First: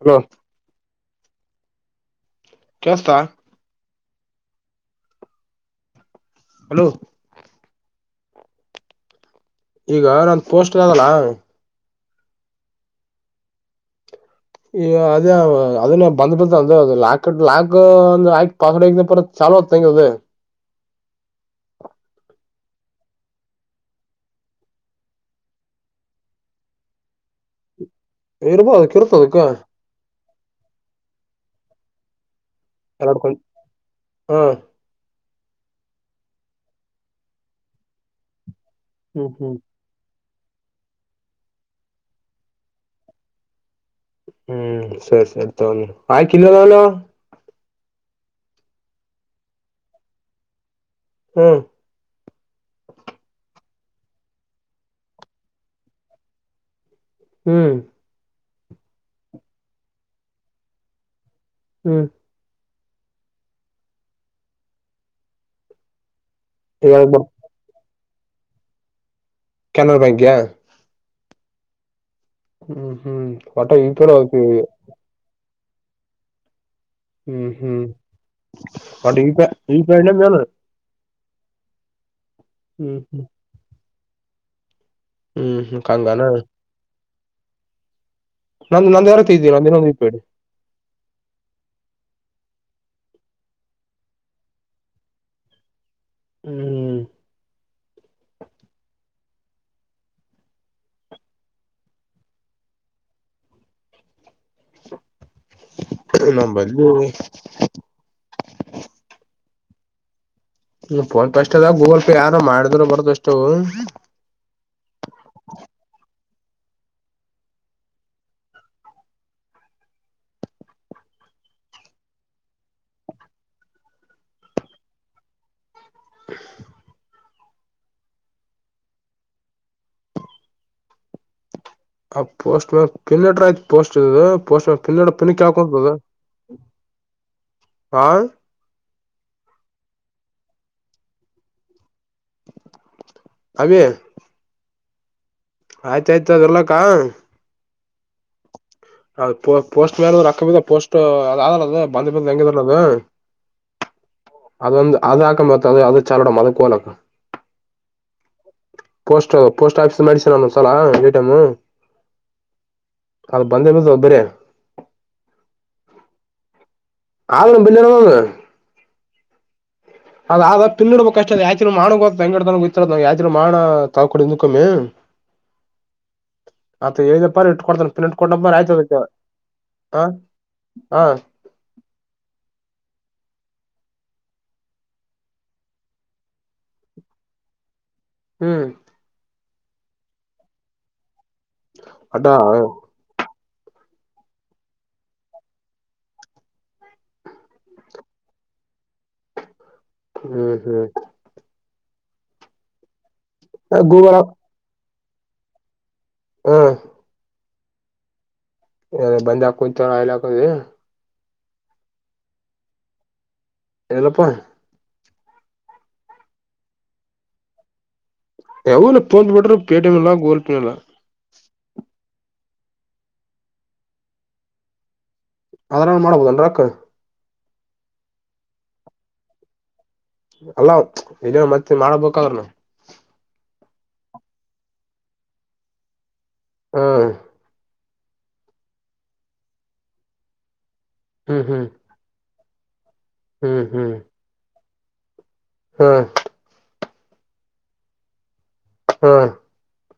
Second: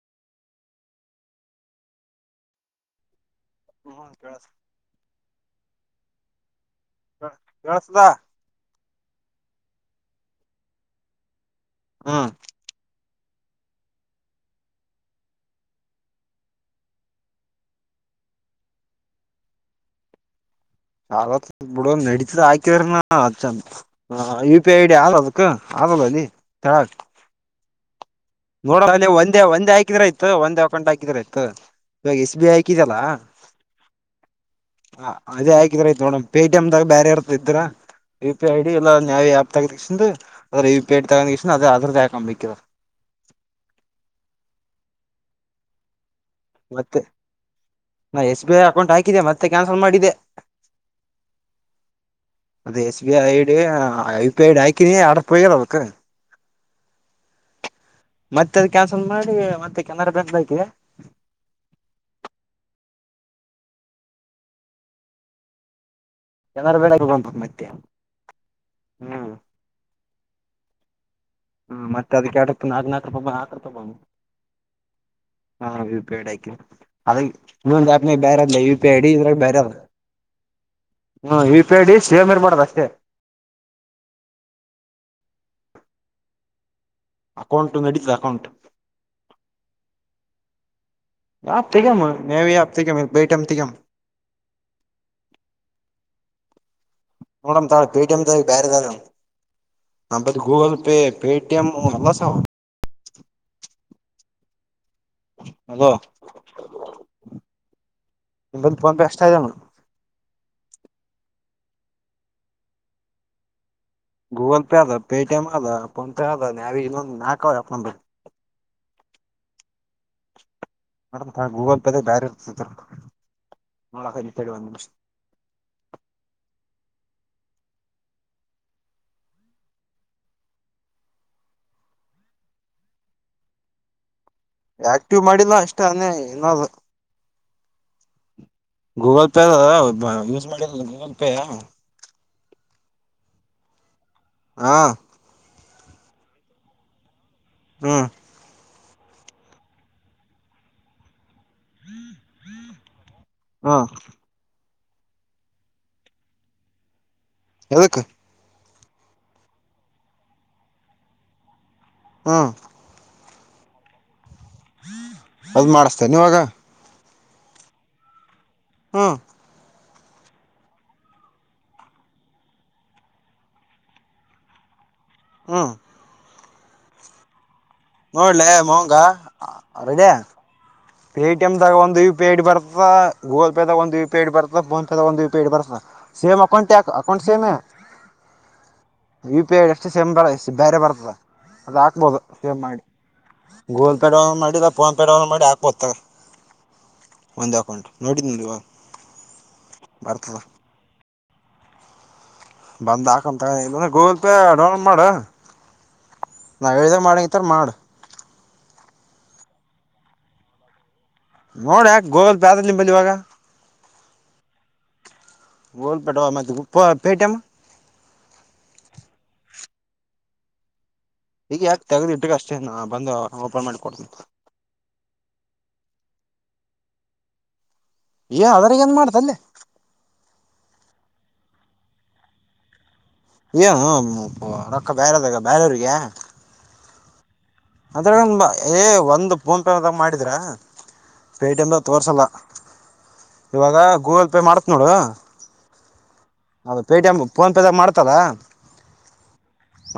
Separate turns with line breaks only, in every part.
Hello ಕೆಸ್ತಾ
ಹ್ಮ ಕೇಳಸ
ಹಲೋ
ಸರ್ ಕೇಳ್ಸ್ತದಾ
ಈಗ ನಂದು ಪೋಸ್ಟರ್ ಆದಲ್ಲ
ಹಾ
ಈ ಅದೇ ಅದನ್ನ ಬಂದ್ಬಡ್ತ ಅದೆ ಅದ್ ಲಾಕ ಲಾಕ್ ಒಂದ ಲಾ ಪಾಸ್ವರ್ಡ್ [unintelligible] ಹಲೋಕ್ ತೇಗ್ಯದು
ಆತ್ ಬಿಡ ನಡತದ ಹಾಕಿರಿನ ಚ ಯು ಪಿ ಐ ಡಿ ಆಲ್ ಅದಕ ಆಗಲ್ಲನಿ ತಾಕ್
ಇರ್ಬೋದು
ನೋಡೋಲ್ಲಿ
ಕಿರುತ ಅದಕ್ಕ
ಒಂದೆ ಒಂದೆ ಹಾಕಿದ್ರ ಅಯ್ತು ಒಂದಂದು ಅಕೌಂಟ್ ಹಾಕಿದ್ರ ಆಯ್ತು ಇವಾಗ ಎಸ್ ಬಿ ಐ ಹಾಕಿದಲ್ಲ
ಎರಡ್ಕೊಯ್ ಹಾ
ಅದೇ ಹಾಕಿದ್ರ ಆಯ್ತ್ ನೋಡಮ್ ಪೆ ಟಿ ಎಮ್ ದಾಗ ಬ್ಯಾರೆ ಇರ್ತದ್ ಇದ್ರ ಯು ಪಿ ಐಡಿಲ್ಲ ನನ್ ಯಾವ್
ಹ್ಮ್
ಆ್ಯಪ್
ಹ್ಮ್
ತಗಕೇಸಿಂದು ಅದ್ರ ಯು ಪಿ ಐ ಐಡಿ ತಗೊಂಡ ಕೇಸಿಂದ್ ಅದೇ ಆದೃದ್ದೆ ಹಾಕಂಬೇಕ್ ಇವಾಗ್
ಹ್ಮ್ ಸರಿ ಸರಿ ತಗೋ ಆಯ್ಕಿಲ್ಲದವ್ನೋ
ಮತ್ತೆ ನಾ ಎಸ್ ಬಿ ಐ ಅಕೌಂಟ್ ಹಾಕಿದೆ ಮತ್ತೆ ಕ್ಯಾನ್ಸಲ್ ಮಾಡಿದೆ.
ಹ್ಮ್
ಅದು ಎಸ್ ಬಿ ಐ ಐಡೀ ಆ ಹ ಯು ಪಿ ಐ ಐಡಿ ಹಾಕಿನಿ ಆದ್ರು ಪೆಯಲ್ ಅಬಕು
ಹ್ಮ್
ಮತ್ತೆ ಅದ್ ಕ್ಯಾನ್ಸಲ್ ಮಾಡಿ ಮತ್ತೆ ಕೆನಾರ ಬ್ಯಾಂಕ್ ದಾಕಿ
ಹ್ಮ್
ಕೆನರಾ
ಇವಾಗ
ಬ್ಯಾಂಕ್
ಬರ್
ಬಂದದ್ ಮತ್ತೆ ಹ್ಮ್
ಕೆನರ ಬ್ಯಾಂಕ್ಯಾ
ಹ್ಮ ಮತ್ತೆ ಅದಕ್ಕೆಡ ನಾಕ ನಾಕ ರೂಪ
ಹ್ಮ್
ನಾಲ್ಕ ರೂಪ
ಒಟ
ಬ
ಯು ಪಿ
ಹಾ ವಿೂಪೇಡ ಆಯಕು ಅದ
ಐ ಹ್ಮ್ ಹ್ಮ್
ಇನ ಬೇರೆದ ಪಿಡಿ
ಒಟ ಯು
ಇದ್ರಾಗ
ಪಿ
ಬೇರೆ ಅದ
ಐ ಯು ಪಿ ಐ ನ ಮೇನ್
ಹ್ಮ ಇಪೇಡ್ ಸೇಮ್ ಇರ್ಬಾರಡ್ದ ಅಷ್ಟೇ
ಹ್ಮ್ ಹ್ಮ್ ಕಂಗಾನ
ಅಕೌಂಟ್ ನಡೀತಾ
ನಂದ ನಂದ್ ಯಾರತ್ತ ಇದ್ದೀ ನಂದ ಇನ್ನೊಂದ ಇಬೇಡಿ
ಯಾತಗಾಮ ನವ ಯಾಪ್ತಗ ಬೈಟಮ ತಗಾಮ [inaudible]
ಹ್ಮ್
ನಡ ತ ಪೇಟ ತ ಬೇರೆಾವ ನಬ ಗೂಗಲ್ ಪೇ ಪೇಟಿಎಂ ಎಲ್ಲ ಸಾವ [inaudible] [unintelligible] ಅಲ
ನಂಬಲ್ಲಿ
ನಿಂದು ಪನ್ ಬೆಷ್ಟತ
ಹ್ಮ ಫೋನ್ ಪೇ ಅಷ್ಟ ಅದ ಗೂಗಲ್ ಪೇ ಯಾರೋ ಮಾಡಿದ್ರರು ಬರದ ಅಷ್ಟ
ಆ ನ ನಾಕ ಬ ನಡ ಗೂಗಲ್ ಪೇದಾಗ ಬೇಾರಿ ಇರ್ತ ನೋಳಿ ಒಂದ್ ನಿಮಿಷ
[inaudible] ಆ ಪೋಸ್ಟ್ ಮ ಪಿನ್ನಟ್ರ ಆಯ್ತತ್ ಪೋಸ್ಟ್ ಇದದು ಪೋ ಪನ್ನ
ಆಕ್ಟಿವ್
ಪನ್ನಿ
ಮಾಡಿಲ್ಲ ಅಷ್ಟೇ
ಕಕತದ
ಅನ್ನೇ ಇನ್ನದು
ಆ
ಗೂಗಲ್ ಪೇ ಅ ಯೂಸ್ ಮಾಡಿ ಗೂಗಲ್ ಪೇಯ
ಹೇ
ಹಾಂ
ಆಯ್ತಾಯ್ತ ಅದರ್ಲಕ್ಕ
ಹ್ಮ್
ಪೋಸ್ಟ್ ಮ್ಯಾನ್ ರಕ್ಕಬ ಪೋಸ್ಟ್ ಯಲ್ಲ ಅ ಬಂದಿ ಬ ಎಂಗ ತಲ್ಲದು
ಹ್ಮ
ಅದೊಂದು ಅದ ಹಾಕ ಮತ್ತ ಅದು ಅದ ಚಾಡಮ ಅದ ಕೋಲಾಕ
ಎದಕ್ಕ
ಪೋಸ್ಟ್ ಪೋಸ್ಟ್ ಆಫೀಸ್ ಮಾಡಡಿಸಿನ ಸಲ ಎ ಟೈಮ
ಹ್ಮ್
ಅದು ಬಂದೆ ಮ ಒಬ್ಬರ
ಅದು ಮಾಡಿಸತೇ ನೀವಾಗ
ಆಗ್ಣ ಬನ್ನಣ
ಹ್ಮ್
ಅದ್ [unintelligible] ಪಿಿಡಬಬೇಕಕ್ಷ್ಟ ಅದ ಯಾತ ಮಾಡೋ ಬೆಂಗಡ್ದಯ್ತರದ ನಾವ್ ಯಾತ ಮಾ ಮಾಡ ತಗಕೊಡಿಿಂದ್ ಕಮ್ಮಿ
ಹ್ಮ್
ಮತ್ತ ಹೇಳ್ದಪ್ಪ ಇಟ್ಕಡ್ತನ್ ಪಿನ ಇಟ್
ನೋಡ್ಲೆ
ಕೊಡಪ್ಪಾರ ಆಯ್ತದತ
ಮವಂಗ
ಹ [unintelligible]
ಪೇಟಿಎಮ ದಾಗ ಒಂದು ಯು ಫಿ ಐಡಿ ಬರ್ತ ಗೂಗಲ್ ಪೇದಾಗ ಒಂದು ಯ ಫಿ ಐಡಿ ಬರ್ತ್ತಾ ಫೋನ್ ಪೇದಾಗ ಒಂದು ಯ ಪಿ ಐಡಿ ಬರ್ತ ಸೇಮ್ ಅಕೌಂಟ್ ಯಕ ಅಕೌಂಟ್ ಸೇಮ್
ಹ್ಮ್
ಯು ಪಿ ಐ ಎಷ್ಟು ಸಿಮ್ ಬರ ಎಷ್ಟು ಬೇರೆ ಬರ್ತದ ಅದು ಹಾಕ್ಬೋದು
ಅಟ
ಸೇಮ್ ಮಾಡಿ ಗೂಗಲ್ ಪೇ ಡೌನ್ಲೋಡ್ ಮಾಡಿ ಫೋನ್ ಪೇ ಡೌನ್ಲೋಡ್ ಮಾಡಿ ಹಾಕ್ ಒತ್ತ ಒಂದು ಅಕೌಂಟ್ ನೋಡಿದ ನೋಡಿವ
ಹ್ಮ್ ಹ್ಮ್
ಬಂದಾಗಂತ ಗೂಗಲ್ ಪೇ ಡೌನ್ಲೋಡ್ ಮಾಡ
ಹಾ
ನಾವ್ ಹೇಳ್ದ ಮಾಡಂಗತ್ತರ್ ಮಾಡ
ಅ ಬಂದ ಆಕೋ ತರ ಆಲ್ಲದೆ [unintelligible]
ನೋಡ ಯಾಕ ಗೋಗಲ್ ಪ್ಯಾದ ನಿಂಬಲ್ಲಿ ಇವಾಗ
ಎಲ್ಲಪ್ಪ
ಗೂಗಲ್ ಪೆಟಿಎಂ ಆತ ಅಪ್ಡೇಟ್
ಎಲ ತೋಂದ ಬಿಟ ಪೆಟಿಎಂ ಇಲ್ಲ ಗೂಗಲ್ ಪೇ ಇಲ್ಲ
ಈಗ ಯಾಕೆ ತೆಗ್ದ್ ಇಟ್ಟಕ ಅಷ್ಟೇ ನ ಬಂದು ಓಪನ್ ಮಾಡಿ ಕೊಡ್ತನ
ಅವ್ರ ಮಾಡ್ಬೋದಲ್ ಅಕ್ಕರ
ಏ ಅದ್ರಾಗ ಏನ್ ಮಾಡ್ತಲ್ಲೆ
ಅಲ್ಲ ಇದ ಮತ್ತೆ ಮಾಡಬೇಕಾದ್ರನು
ಏನು ರೊಕ್ಕ ಬೇರದಾಗ ಬೇರೆಯವರಿಗೆ
ಹಾ
ಅದ್ರ ಏ ಒಂದು್ ಫೋನ್ ಪೇದಾಗ ಮಾಡಿದ್
ಹ್ಮ್ ಹ್ಮ್
ಪೆಟಿಎಂ ದಾಗ ತೋರ್ಸಲ್ಲ
ಹ್ಮ್
ಇವಾಗ ಗೂಗಲ್ ಪೇ ಮಾಡತ್ ನೋಡು
ಹ್ಮ
ಅದು ಪೆಟಿಎಂ ಫೋನೆಪೇದಾಗ ಮಾಡ್ತಾರಾ
ಹಾ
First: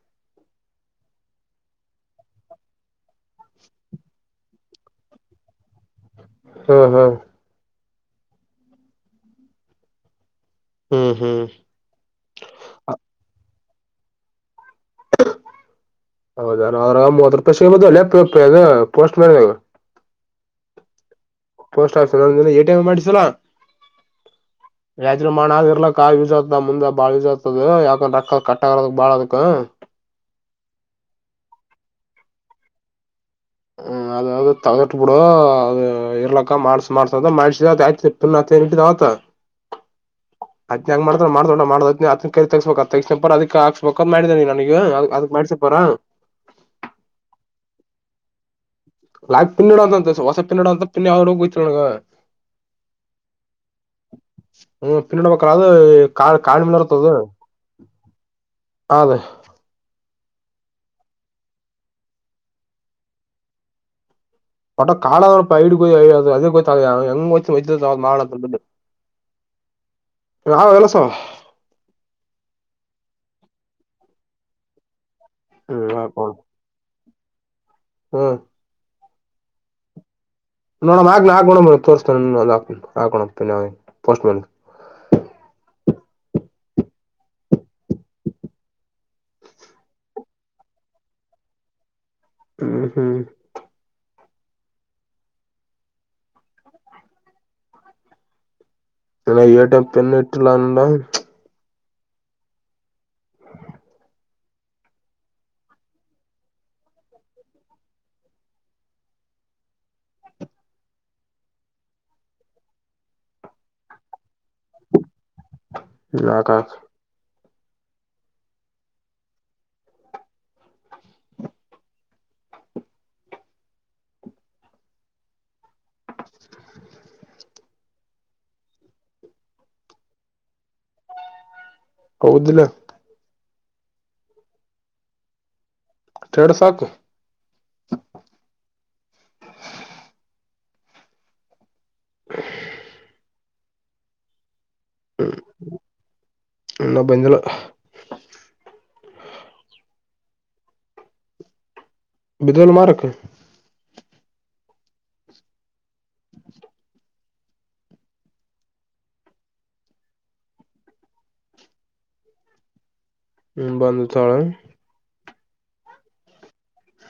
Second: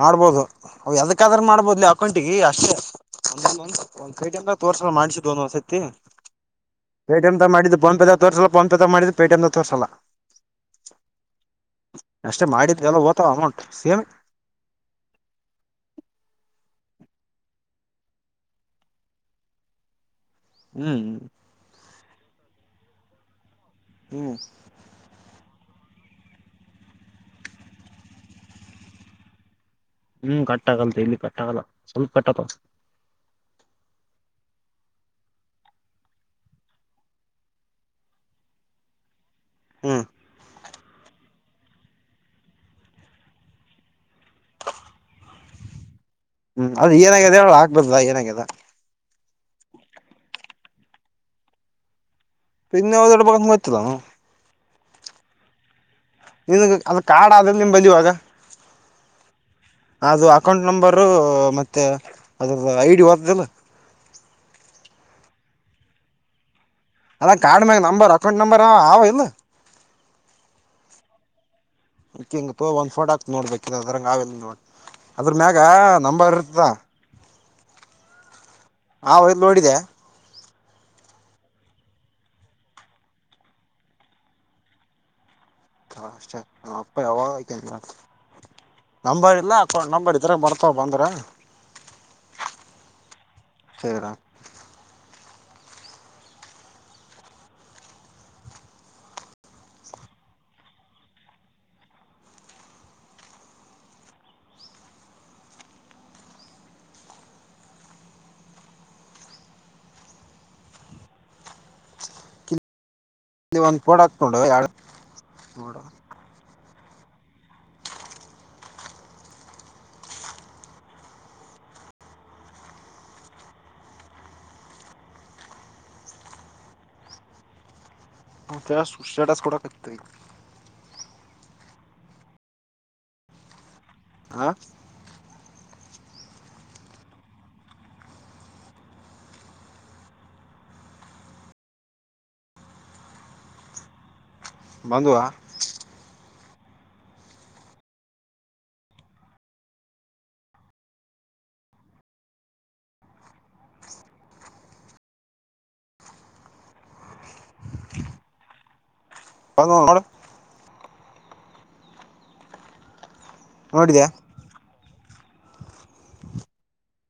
ಮಾಡ್ಬೋದು ಅವ ಯದಕ್ಕಾದ್ರ ಮಾಡ್ಬೋದಲಿ ಅಕೌಂಟಿಗೆ ಅಷ್ಟೇ ಒಂದ ಒಂದ ಕೈ ಅಂದ ತೋರ್ಸ ಮಾಡ್ಸಿದ ಒಂದ್ ವಸತಿ
ಹಾ ಹಾ
ಪೇಟಿಎಂ ದಾಗ ಮಾಡಿದ್ದು ಫೋನೆಪೇ ತೋರ್ಸಲ್ಲ ಫೋನೆಪೇ ದಾಗ ಮಾಡಿದ್ದು ಪೇಟಿಎಂ ತೋರ್ಸಲ್ಲ
ಹ್ಮ್ ಹ್ಮ್
ಅಷ್ಟೆ ಮಾಡಿದೆ ಎಲ್ಲ ಓದ್ತಾವ ಅಮೌಂಟ್ ಸೇಮ್
ಹ ಹೌದಾರ ಮೂವತ್ ರೂಪಾಯಿ ಸಿಗಬಕಲ್ಲ ಪೋಸ್ಟ್ ಮನ್
ಹ್ಮ್ ಹ್ಮ್
ಪೋಸ್ಟ್ ಆಫೀಸ್ ಎಟಿಎಂ ಮಾಡಿಸಲಾ
ಹ್ಮ್
ಮ್ಮ ಆಗ ಇರ್ಲಕ್ಕ ಯೂಸ್ ಆತದ ಮುಂದೆ ಬಾಳ್ ಯೂಸ್ ಆತದ ಯಾಕಂದ ರಕ್ಕ ಕಟ್ಟ ಆರದಕ್ ಬಾಳ ಅದಕ್
ಹ್ಮ್ ಕಟ್ಟಾಗಲ್ ಇಲ್ಲಿ ಕಟ್ಟಾಗಲ್ಲ ಸ್ವಲ್ಪ ಕಟ್ಟತ್ತ
ಹ್ಮ ಅದ ಅದ ತಗಟ್ ಬಿಡು ಅ ಇರ್ಲಕ್ಕ ಮಾಡಸ ಮಾಡ್ಸ ಅದ ಮಾಡ್ಸಿದ ಆಯ್ತ ಪಟ್ಟವತ್
ಹ್ಮ್
ಅದ್ನ ಹೆಂಗ್ ಮಾಡ್ತ ಮಾಡ ಮಾಡದ ಕ ತಸ್ಬೇಕಕ್ ತಕ್ಷಣರ್ ಅದಕ್ಕೆ ಹಾಕ್ಸ್ಬೇಕು ಪಕ ಮಾಡಿದಾನ ನೀ ನನಗ ಅದಕ್ ಮಾಡ್ಸಿ ಪರ
ಹ್ಮ್ ಅದ ಏನ್ಯಾಗಿದೆ ಹೇಳ ಆಗ್ಬದಲಾ ಏನ್ಯಾಗಿದೆ
ಲಾ ಪಿನ್ನಿಡ ಅಂತ ಹೊಸ ಪಿಡ ಅಂತ ಪಿ ಯಾವಡ ಹೋಯತ್ ನನಗೆ
ಪಿನ್ನ ಯಾವ್ದ್ ಇಡಬಕ್ ಅಂತ ಗೊತ್ತಿಲನ
ಹ್ಮ ಫಿನ್ನಡಬೇಕಾರ ಅದು ಕಾ
ನಿನ್ಗ ಅದ
ಕಾಣಮಲೆರ್ತದು
ಕಾರ್ಡ್ ಆದ ನಿಮ್ ಬಲ್ಲಿ ಇವಾಗ
ಅದೇ
ಅದು ಅಕೌಂಟ್ ನಂಬರು ಮತ್ತೆ ಅದ್ರದ್ದ ಐ ಡಿ ಓತದಲ್ಲ
ಪಟ್ಟ ಕಾಲವ [unintelligible] ಅದು [unintelligible] ಹೆಂಗ್
ಅಲ್ಲ ಕಾರ್ಡ್ ಮ್ಯಾಗ ನಂಬರ್
ಮಾಡ
ಅಕೌಂಟ್
[unintelligible]
ನಂಬರ್ ಅವ ಇಲ್ಲ
ರಹ ಕೆಲಸ.
[unintelligible] ತೋ ಒಂದ್ ಫೋಟ ಆಗ್ತಿನೋಡಬೇಕಾದರೆ ಅದ್ರಂಗ ನಾವೆ ನೋಡು. ಅದ್ರ ಮ್ಯಾಗ
ಹ್ಮ್
ನಂಬರ್ ಇರ್ತದಾ.
ಹ್ಮ
ಹಾ ಐದ್ ನೋಡಿದ.
ನೋಡಣ ಹಾಕ್ ಹಾಕೋಣ ತೋರ್ತಸ್ತೀನಿ ಹಾಕೊಂಡ್ ಹೋಗ್ತಾನೆ ಪೋಸ್ಟ್ ಮ್ಯನ್. ಹ
ಹಾ ಅಷ್ಟೇ ನಮ್ಮಪ್ಪ ಯಾವಾಗ ಹೋಗ್ತಾನೆ, ಲಾಸ್ಟ್. ನಂಬರ್ ಇಲ್ಲ ಅಕೌಂಟ್ ನಂಬರ್ ಇದರ ಬರ್ತವ ಬಂದ್ರೆ.
ಹ್ಮ್ ಹ್ಮ್ ಇಲ್ಲ ಎ ಟಿ ಎಂ ಪಿನ್ ಇಟ್ಟಿಲ್ಲ ಅನ್ಲ.
ಅಲ್ಲಿ ಒಂದ್ ಕಫೋಡ್ ಹಾಕ್ಕೊಂಡು ಎಡ್
ಲಾಕ್ ಹಕ್.
ಜಸ್ಟ್ ಸ್ಟೇಟಸ್ ಕೊಡಕ್ ಹತ್ತಿ.
ಹೌದಿಲ್ಲ
ಹ
ಸ್ಟೇಟಸ್ ಹಾಕು. [inaudible]
ಬಂದ್ವ.
ಇನ್ನ ಬಂದಿಲ್ಲ. ಬಿದಲ್ ಮಾರಕ್ಕೆ.
[unintelligible]
ಹ್ಮ್
ನೋಡಿದೆ
ಬಂದು ತೋಳೊ.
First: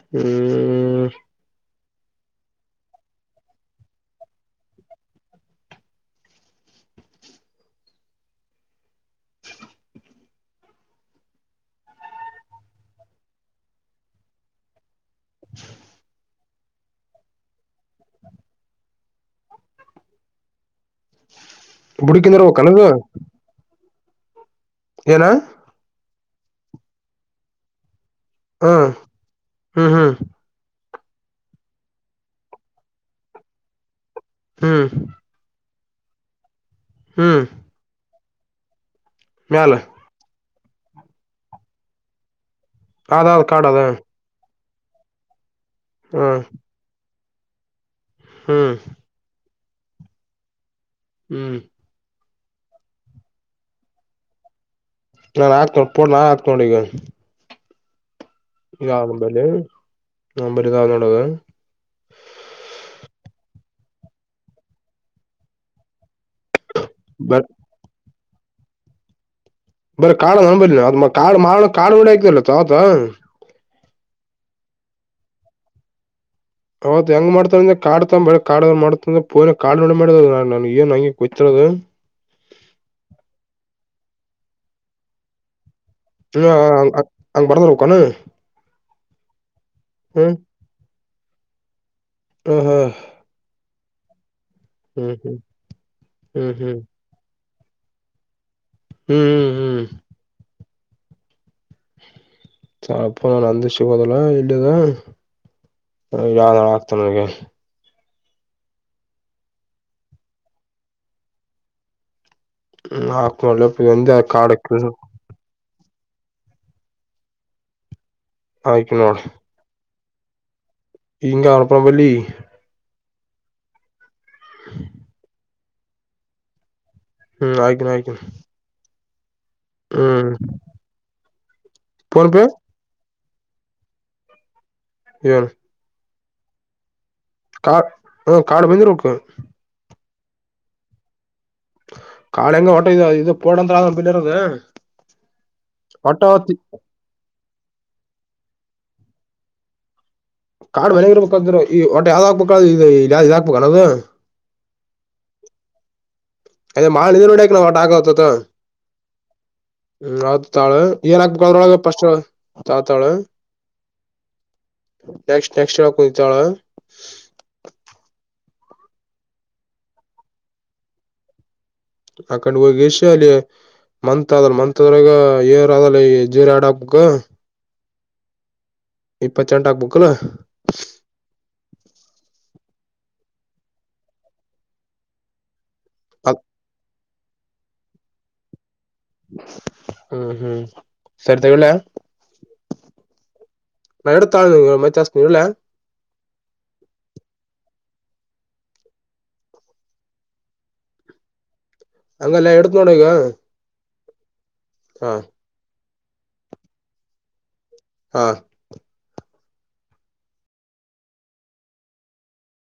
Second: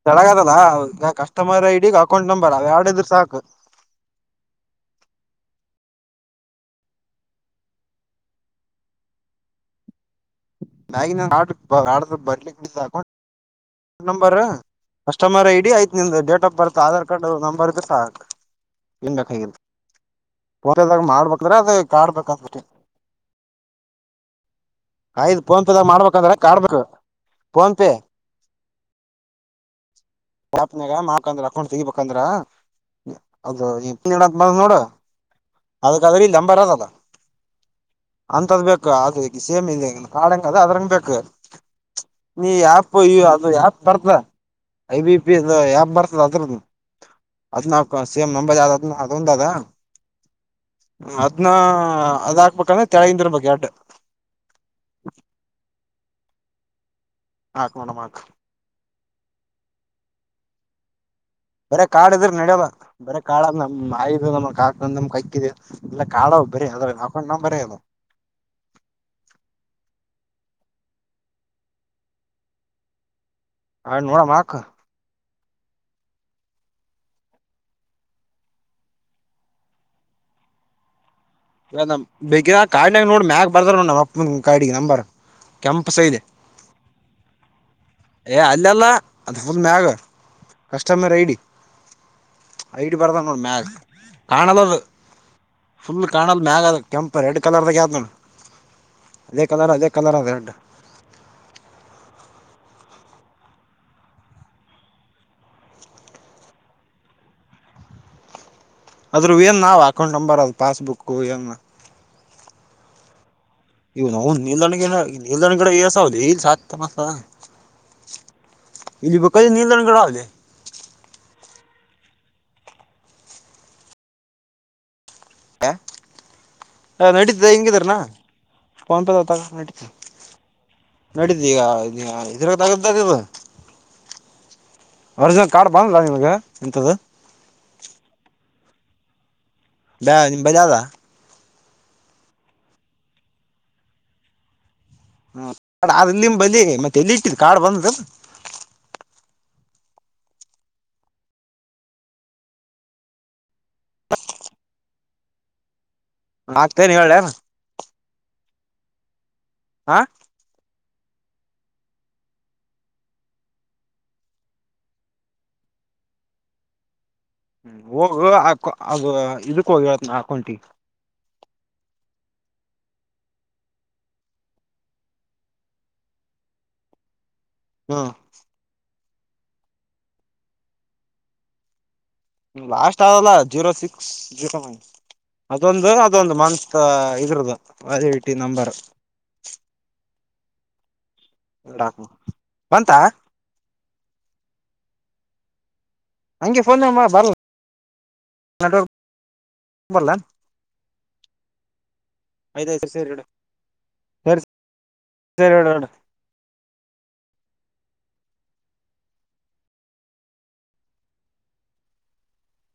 ಚೆಳಗ
ಹ್ಮ್
ಅದದ ಕಸ್ಟಮರ್ ಐಡಿ ಅಕೌಂಟ್ ನಂಬರ್ ಅವ ಯರಡ ಇದ್ರು ಸಾಕು.
[inaudible]
ಮ್ಯಾಗಿ ಆ ಆಡ್ರ ಬರ್ಲಿ ಅಕೌಂ ಅಕೌ ನಂಬರ್. ಕಸ್ಟಮರ್ ಐಡಿ ಆಯ್ತ ನಿಂದು date of birth Aadhaar card number ಇದ್ರೆ ಸಾಕು ಏನ್ ಬೇಕಾಗುತ್ತೆ ಫೋ. ಮದಾಗ ಮಾಡ್ಬೇಕ್ರ ಅದೇ ಕಾಡ್ಬೇಕಾದ
ಬುಡಕಿಂದ್ರ
ಬಿಟಿ.
ಹೋಗಕನದು ಏನ
ಆಯ್ತ ಫೋನ್ ಪೇ ದಾಗ ಮಾಡ್ಬೇಕಾದ್ರೆ ಕಾರ್ಡ್ ಬೇಕು ಫೋನ್ ಪೇ.
ಹ ಹ್ಮ್ ಹ್ಮ್
[unintelligible] ಗ ಮಾಡಕಂದ್ರ ಅಕೌಂಟ್ ತೆಗಿಬೇಕಂದ್ರ ಅದು ಈ [unintelligible] ನೋಡು
ಹ್ಮ್
ಅದಕ್ಕ ಅದ್ರ ನಂಬರ್ ಆಗದ.
ಹ್ಮ್
ಅಂತದ್ ಬೇಕು ಅದು ಈ ಸೇಮ್
ಮ್ಯಾಲ
ಇದೆ ಕಾಡಂಗ ಅದ ಅದ್ರಂಗ ಬೇಕು. ನೀ ಯಾಪ್ ಇ
ಅದ ಅದ
ಅದು
ಕಾಡ
ಯಾಪ್
ಅದ
ಬರ್ತ ಐ ಬಿ ಪಿ ಅದ ಆ್ಯಪ್ ಬರ್ತದ
ಹ್ಮ್
ಅದ್ರುದ ಅದ್ನಕ ಸೇಮ್ ನಂಬರ್
ಹ್ಮ್
ಯಾವ್ದ ಅದ ಒಂದು ಅದ. ಅದ್ನ
ಹ್ಮ್
ಅದ್ ಹಾಕ್ಬೇಕಂದ್ರೆ ತೆಳಗಿಂದಿರ್ಬೇಕ ಎರಡು.
ನೋಡಿಗ.
ಹಾಕ್ ನೊಡ್ ಮಾಕ್.
ಅಂಬಲ್ ಅಂಬಲಿ ತನ್ನಳ್ಳದು.
ಬರೆ ಕಾಡ್ ಇದ್ರ ನಡ್ಯಲ್ಲ ಬರೆ ಕಾಳ ನಮ್ ಆಯು ನಮ ಕಾಕ ನಮ್ ಕಕ್ಕಿದ ಇಲ್ಲ ಕಾರ್ಡವ್ ಬರೆದ ಅಕೌಂಟ್
ಬರ್
ನಂಬರ್ ಅದು.
ಬರ ಕಾಡ ನ ಬರಿ ಕಾ ಮಾಡಣ ಕಾಡ ಹೊಡ ಆಯತಲ್ಲ ಆತ ಅತ್.
ಹಾ ನೋಡ ಮಾಕ್.
ಅವೌತ್ ಹೆಂಗ ಮಾಡ್ತವ ಅಂದ್ರ ಕಡ್ತಳ ಕಾಡ ಮಾಡ್ತ ಪ ಕಾಡ ಮಾಡ ಏನ್ ಹಂಗೆ. ಗೊತ್ತಿರೋದು
ಇಲ್ಲ ನ ಬೇಕಿದ ಕಾಡ್ಗ ನೋಡ ಮ್ಯಾಗ ಬರ್ದಾರ ನಮ್ಮ ಅ ಕಾಡಿಗೆ ನಂಬರ್. ಕೆಂಪು ಸೈಡ್
ಹಂಗ ಬರ್ದ್ರು
ಏ ಅಲ್ಲ ಅಲ್ಲ ಅದು ಫುಲ್ ಮ್ಯಾಗ ಕಸ್ಟಮರ್ ಐಡಿ ಐಡಿ ಬರ್ದನ ನೋಡ ಮ್ಯಾಗ ಕಾಣಲ್ಲದು ಫುಲ್ ಕಾಣಲ ಮ್ಯಾಗ ಕೆಂಪು ರೆಡ್ ಕಲರ್ದಾಗದ
ಹ್ಮ್
ಅದೇಕಲರ
ಹ್ಮ್
ಅದೇ ಕಲರಾದ ರೆಡ
ಸ ಅಪ್ಪ ನಂದು ಸಿಗದಿಲ್ಲ ಇಲ್ಲಿದಾ ಯಾವ್ದಳ ಆಗ್ತ ನಿನಗ
ಅದ್ರವೇನ್ ಯಾವ ಅಕೌಂಟ್ ನಂಬರ್ ಅದು ಪಾಸ್ಬುಕ್ ಎನ್
ಹ್ಮ್ ಹಾವ
ಇವು ನೌವನ ನಿಲ್ದಣ ಗಿಂಡಿ ನಿಲ್ದಣ ಗಿಡ ಎಸ ಇ ಮಸ
ಹಾಕಿ
ಎಲ್ಲಿ ಬೇಕ ಅಲ್ಲೇ ನಿಲ್ದಣ್ಣ ಗಿಂಡಿ ಆವಲೆ
ಹಿಂಗೆ ಆವಪ್ಪಾ ನಮ್ಮ ಬಲ್ಲಿ [inaudible]
ಹ ಹ ನಡೀತದ್ದ
ಹ್ಮ್ ಹಾಕಿನ
ಹೆಂಗಿದರನಾ
ಹಾಕಿನ
ಫೋನ್ಪೇದ ತಗ ನಡೀತ
ಹ್ಮ್
ನಡೀತು ಈಗ
ಫೋನ್ ಪೇ
ಇದರಾಗ ತಗದಗದು ಒರಿಜಿನಲ್ ಕಾರ್ಡ್ ಬಂದಧ ನಿನಗ ಇಂಥದ
ಕಾ ಹ ಕಾರ್ಡ್ ಬಂದಿರಬೇಕ
ಬಾ ನಿಮ್ ಬಲ್ಯಾದ
ಕಾರ್ಡ್ ಹೆಂಗ ಓಟ ಇದು ಅ ಇದು ಪೋಟಂತರಾದ ನಂಬಲಿ ಇರೋದು
ಹ್ಮ ಕಾರ್ಡಾದ ಇಲ್ಲ
ಒಟ್ಟ
ನಿಮ ಬಲ್ಲಿ ಮತ್ತೆ ಎಲ್ಲಿ ಇಟ್ಟಿಲ್ಲ ಕಾರ್ಡ್ ಬಂದದಿಲ್ಲ
ಕಾರ್ಡ್ ಮನೆಗ ಇರ್ಬೇಕಾದ್ರ ಈಗ ಓಟ ಯಾವ್ದ ಹಾಕ್ಬೇಕೇಳ ಇದ ಯಾವ ಇದ ಹಾಕ್ಬೇಕಾನದು ಅದೇ
ಆಗ್ತೇನ್
ಮಾಳ
ಹೇಳ್ಯಾನ
ನೀರ ಹೋಡ್ಯಾಕ ಇಲ್ಲಿ ಒಟ್ಟ ಆತ
ಹಾ
ಹ್ಮ ಆ ತಾಳು ಏನಾಕ್ಬೇಳ ಅದ್ರೊಳಗ ಫಸ್ಟ್ ತಾಳತಾಳ ನೆಕ್ಸ್ಟ್ ನೆಕ್ಸ್ಟ್ ಹೇಳಕೂತಿ ತಾಳ
ಹ್ಮ ಹೋಗ ಅದು ಇದಕ್ ಹೋಗ ಹೇಳ್ತಿನಿ ಅಕೌಂಟಿಗಿ
ಅಕೌಂಟಿಗ್ ಹೋಗಿಸಿಯಲ್ಲಿ ಮಂತ್ ಅದಲ್ ಮಂತ್ದ್ರಗ ಏರ್ದಲ್ಲ ಈ ಜೀರ ಆಡಪ್ಗ
ಹಾ
ಇಪ್ಪತ್ತೆಂಟ ಆಕ್ಬೇಕಿಲ್ಲ
ಲಾಸ್ಟ್ ಆದಲ್ಲ ಜೀರೋ ಸಿಕ್ಸ್ ಜೀರೋ ನೈನ್ ಅದೂಂದು ಅದೊಂದು
ಅದ್
ಮಂತ್ ಇದ್ರದು ವಾಲಿಡಿಟಿ ನಂಬರ್
ಹ್ಮ್ ಹ್ಮ್ ಸರಿ ತಗೋ ಇಡ್ಲಾ
ಬಂತಾ
ನಾ ಇಡ್ತಿ ತಾಳು ಮತ್ತು ಹಚ್ಚತಿನಿ ಇಡ್ಲಾ
ಹಂಗೆ ಫೋನ್ ನ ಬರ್ಲ ನೆಟ್ವರ್ಕ್ ಬರಲೇನ
ಅಂಗಲ್ಲಾ ಇಡುತ್ತಿನಿ ನೋಡಿ ಈಗ
ಸರಿ
ಹಾ
ಸರಿ ಇಡುಡು
ಹಾ